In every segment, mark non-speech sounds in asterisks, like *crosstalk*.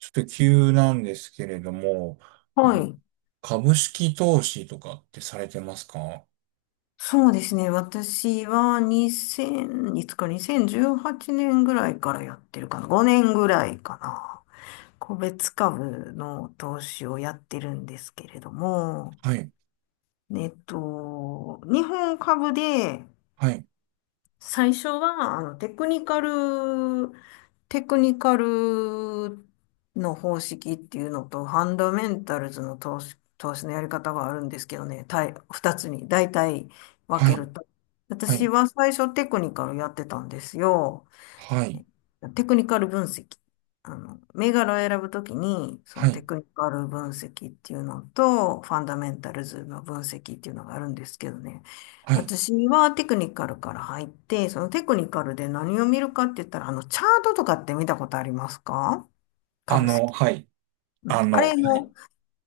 ちょっと急なんですけれども、あはのい。株式投資とかってされてますか？はそうですね。私は2 0いつか2018年ぐらいからやってるかな。5年ぐらいかな。個別株の投資をやってるんですけれども、い、日本株ではい、最初は、テクニカルの方式っていうのと、ファンダメンタルズの投資のやり方があるんですけどね、二つに大体は分けい、ると。は私い、は最初テクニカルやってたんですよ。はい、テクニカル分析。銘柄を選ぶときに、そはのい、テクニカル分析っていうのと、ファンダメンタルズの分析っていうのがあるんですけどね。はい。私はテクニカルから入って、そのテクニカルで何を見るかって言ったら、チャートとかって見たことありますか？株式。はい、うん。ああの、れも、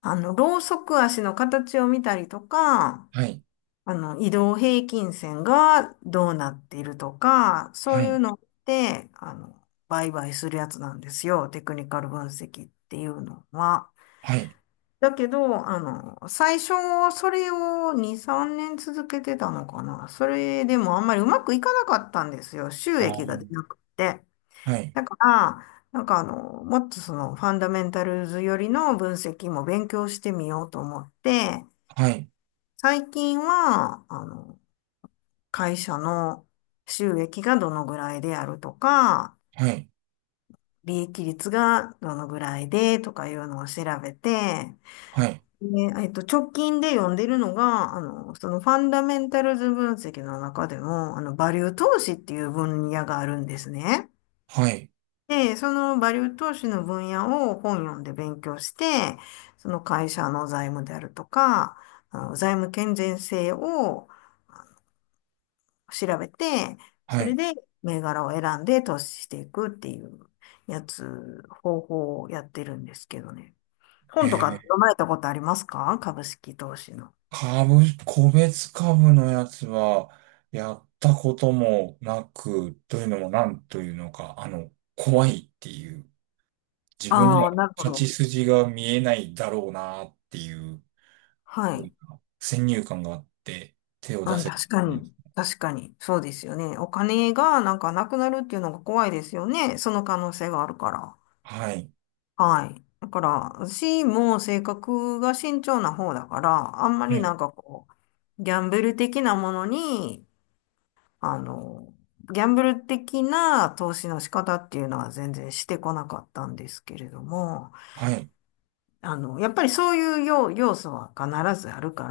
ロウソク足の形を見たりとか、はい、移動平均線がどうなっているとか、そはういうい、のって、売買するやつなんですよ。テクニカル分析っていうのは。はい、だけど、最初、それを2、3年続けてたのかな。それでもあんまりうまくいかなかったんですよ。収あ益が出ーなくて。はい、だから、なんかもっとその、ファンダメンタルズよりの分析も勉強してみようと思って、はい、最近は、会社の収益がどのぐらいであるとか、はい、利益率がどのぐらいでとかいうのを調べて、はい、で、直近で読んでるのが、そのファンダメンタルズ分析の中でも、バリュー投資っていう分野があるんですね。はい、で、そのバリュー投資の分野を本読んで勉強して、その会社の財務であるとか、あの財務健全性を調べて、はそれい。で銘柄を選んで投資していくっていう方法をやってるんですけどね。え本とかってー、読まれたことありますか？株式投資の。個別株のやつは、やったこともなく、というのもなんというのか、怖いっていう。自分にあはあ、なるほ勝ちど。筋が見えないだろうなっていう、はなんい。か先入観があって、手をう出ん、せて確かるんでに。す。確かに。そうですよね。お金がなんかなくなるっていうのが怖いですよね。その可能性があるから。はい。はい。だから、私も性格が慎重な方だから、あんまはりい。なんかこう、あの、ギャンブル的な投資の仕方っていうのは全然してこなかったんですけれども、はい。やっぱりそういう要素は必ずあるか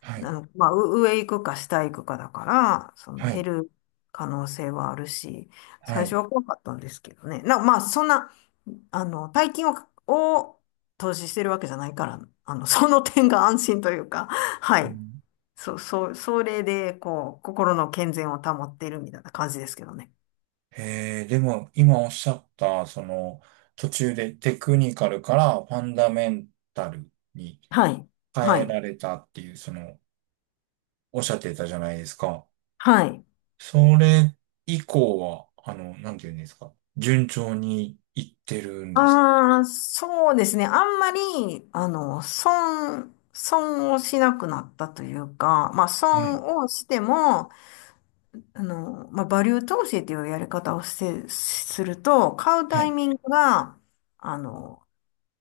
はら、い。まあ、上行くか下行くかだから、そのは減い。る可能性はあるし、は最初い。は怖かったんですけどね。まあ、そんな、大金を、を投資してるわけじゃないから、その点が安心というか、はうい。ん、そう、そう、それで、こう、心の健全を保っているみたいな感じですけどね。でも、今おっしゃった、その、途中でテクニカルからファンダメンタルにはい。は変えい。られたっていう、その、おっしゃってたじゃないですか。はい。それ以降は、なんて言うんですか。順調にいってるんですああ、そうですね。あんまり、損をしなくなったというか、まあ、か？はい。損をしても、まあ、バリュー投資というやり方をして、すると、買うはタイいミングが、あの、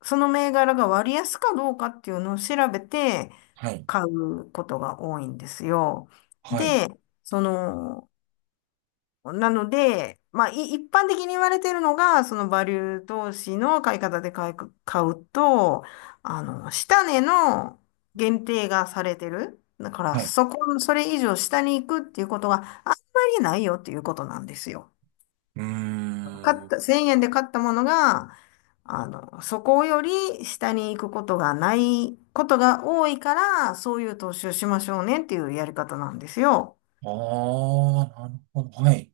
その銘柄が割安かどうかっていうのを調べてはい。買うことが多いんですよ。はい。で、その、なので、まあ、一般的に言われているのが、そのバリュー投資の買い方で買うと、下値の限定がされてる。だから、はい。それ以上下に行くっていうことがあんまりないよっていうことなんですよ。うー買っん。た、1000円で買ったものが、そこより下に行くことがないことが多いから、そういう投資をしましょうねっていうやり方なんですよ。ああ、なるほど。はい。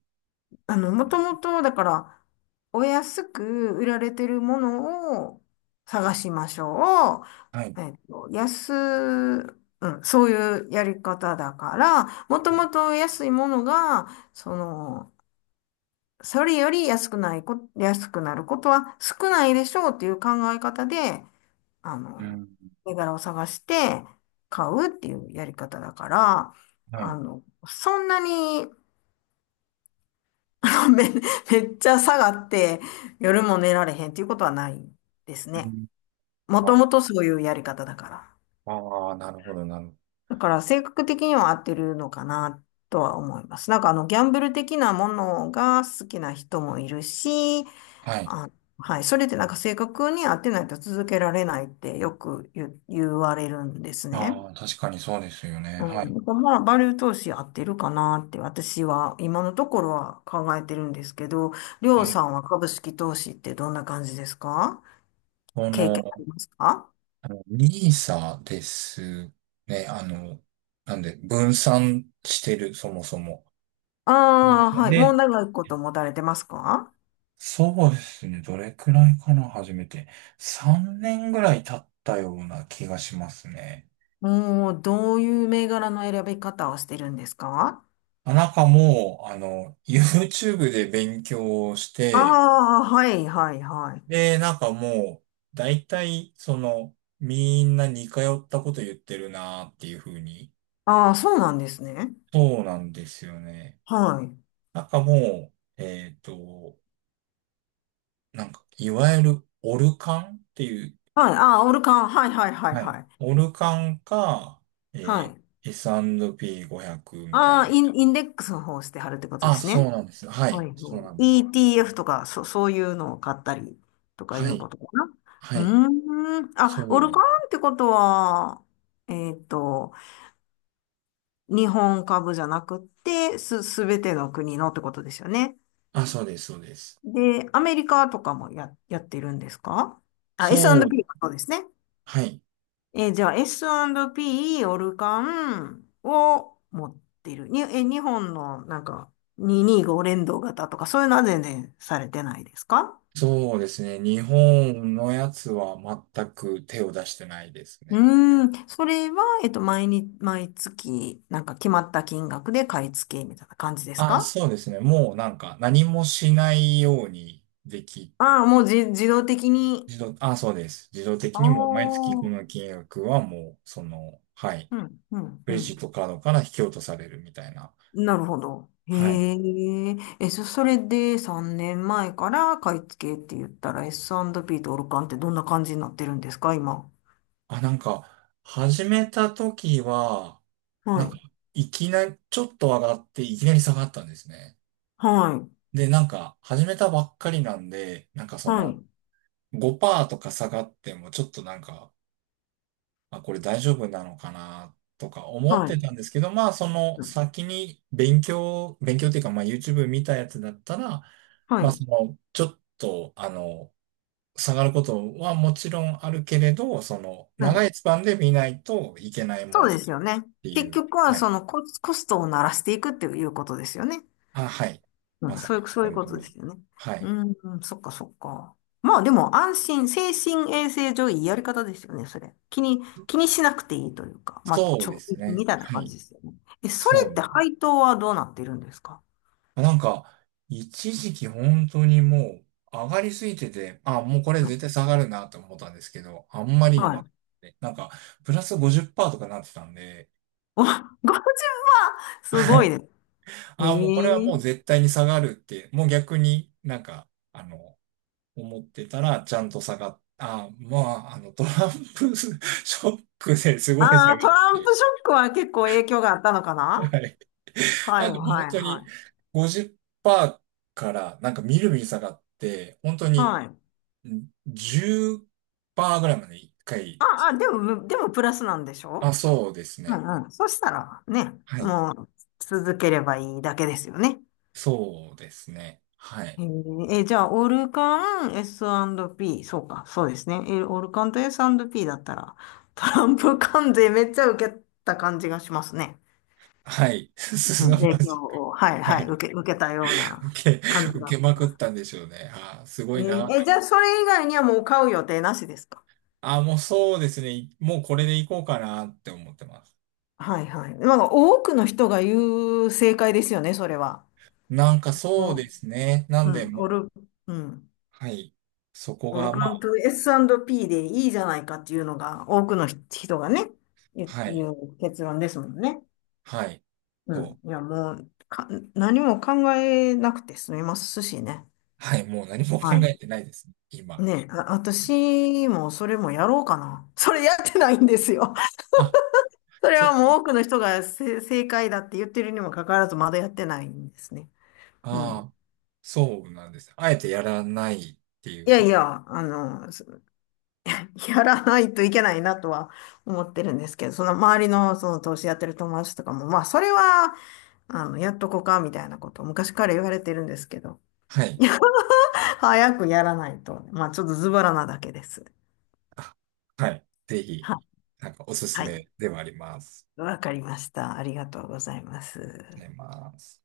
もうんともと、だから、お安く売られてるものを探しましょはい。う。うん、そういうやり方だから、もともと安いものが、その、それより安くなることは少ないでしょうっていう考え方で、あうの、ん。銘柄を探して買うっていうやり方だから、はい。そんなに、めっちゃ下がって夜も寝られへんっていうことはないですうね。んもあともとそういうやり方だから。あー、なるほど、なるほど。だから性格的には合ってるのかなとは思います。なんかギャンブル的なものが好きな人もいるし、はい。あ、はい。それでなんか正確に合ってないと続けられないってよく言われるんですね。ああ、確かにそうですよね。うはい。ん。まあ、バリュー投資合ってるかなって私は今のところは考えてるんですけど、りょうえ、さんは株式投資ってどんな感じですか？こ経験あの、りますか？ニーサですね。なんで、分散してる、そもそも。あニーあー、サはい。もうで、長いこと持たれてますか？そうですね。どれくらいかな、初めて。3年ぐらい経ったような気がしますね。もう、どういう銘柄の選び方をしてるんですか？あなんかもう、YouTube で勉強をしあて、あー、はい、はい、はい。で、なんかもう、大体、その、みんな似通ったこと言ってるなーっていう風に。ああ、そうなんですね。そうなんですよね。はい。なんかもう、なんか、いわゆる、オルカンっていう、はい。ああ、オルカン。はいはいはいはい。はい。オルカンか、はい。S&P500 みたいああ、な。インデックスの方をしてはるってことであ、すそうね。なんです。ははい。い。はい そうなんです。ETF とか、そういうのを買ったりとかいはうい。ことかな。はうい。ーん。そあ、オうルでカンす。ってことは、えっと、日本株じゃなくって、すべての国のってことですよね。あ、そうです、そうです。で、アメリカとかもやってるんですか？あ、そ S&P うもそうですね。はい。じゃあ S&P オルカンを持ってる。に、えー、日本のなんか225連動型とかそういうのは全然されてないですか？そうですね。日本のやつは全く手を出してないですうね。ーん、それは、毎月、なんか決まった金額で買い付けみたいな感じですあ、か？そうですね。もうなんか何もしないようにでき、ああー、もう自動的に。あ、そうです。自動あ的にもう毎あ、月この金額はもう、その、はい。うん、うん、クうレジッん。トカードから引き落とされるみたいな。なるほど。へはい。え。それで3年前から買い付けって言ったら S&P とオルカンってどんな感じになってるんですか、今。あ、なんか、始めた時は、はなんか、い。いきなり、ちょっと上がって、いきなり下がったんですね。はい。で、なんか、始めたばっかりなんで、なんかそはの、い。5%とか下がってもちょっとなんか、あ、これ大丈夫なのかなとか思っはてい。たんですけど、まあその先に勉強、勉強っていうかまあ YouTube 見たやつだったら、はまあい。そのちょっと下がることはもちろんあるけれど、そのは長い。いスパンで見ないといけないもそんうでだすからよっね。てい結う、局ははそい。のコストを鳴らしていくっていうことですよね。あ、はい。まうん、さそうにいう、そういやうることゃとる通でり。すよね。はい。うん、うんそっかそっか。まあでも安心、精神衛生上いいやり方ですよね、それ。気にしなくていいというか、まあそうで貯金すね。みたいなは感じい。ですよね。え、それそうってです。配当はどうなってるんですか？なんか、一時期本当にもう上がりすぎてて、あ、もうこれうん、絶対下がるなと思ったんですけど、あんまりにはも上がっい。ててなんか、プラス50%とかなってたんで、お、50万すはごいい。ね。へあ、もうこれはえ。もう絶対に下がるって、もう逆になんか、あの、思ってたらちゃんと下がっ、あ、まあ、トランプ *laughs* ショックですごいあ下あ、がトっランて、プショックは結構影響があったのかな？はい。はない、んかもうは本い、当はにい。50%からなんかみるみる下がって、本当にはい。10%ぐらいまで一回。ああ、でも、でもプラスなんでしあ、ょそうですう？ね。ん、うん。そしたらね、はい。もう続ければいいだけですよね。そうですね。はい。じゃあ、オルカン、S&P、そうか、そうですね。オルカンと S&P だったら、トランプ関税めっちゃ受けた感じがしますね。はい。*laughs* すうさん、ま影響じを、はいい。ははい、い。受けたような受け、感じが受しけまくっます。たんでしょうね。あー、すごいなって。じゃあ、それ以外にはもう買う予定なしですか？あ、もうそうですね。もうこれでいこうかなって思ってます。はいはい。なんか多くの人が言う正解ですよね、それは。なんかそうお、ですね。なんうでん、もう、うん。はい。そこオルが、まカあ、ンと S&P でいいじゃないかっていうのが多くの人がね、言うはい。言う結論ですもんね。はい。うん。と、いや、もうか、何も考えなくて済みますしね。はい。もう何も考はえい。てないですね。今。ねえ、あ、私もそれもやろうかな。*laughs* それやってないんですよ。あ、*laughs* それそはっもち。う多くの人が正解だって言ってるにもかかわらずまだやってないんですね。うん。ああ。そうなんです。あえてやらないっていいうやこいと。や、やらないといけないなとは思ってるんですけど、その周りのその投資やってる友達とかも、まあそれは、やっとこうかみたいなことを昔から言われてるんですけど、はい。*laughs* 早くやらないと、まあちょっとズボラなだけです。あ、はい。ぜひ、は、なんかおすすはい、めではあります。わかりました。ありがとうございまあす。ります。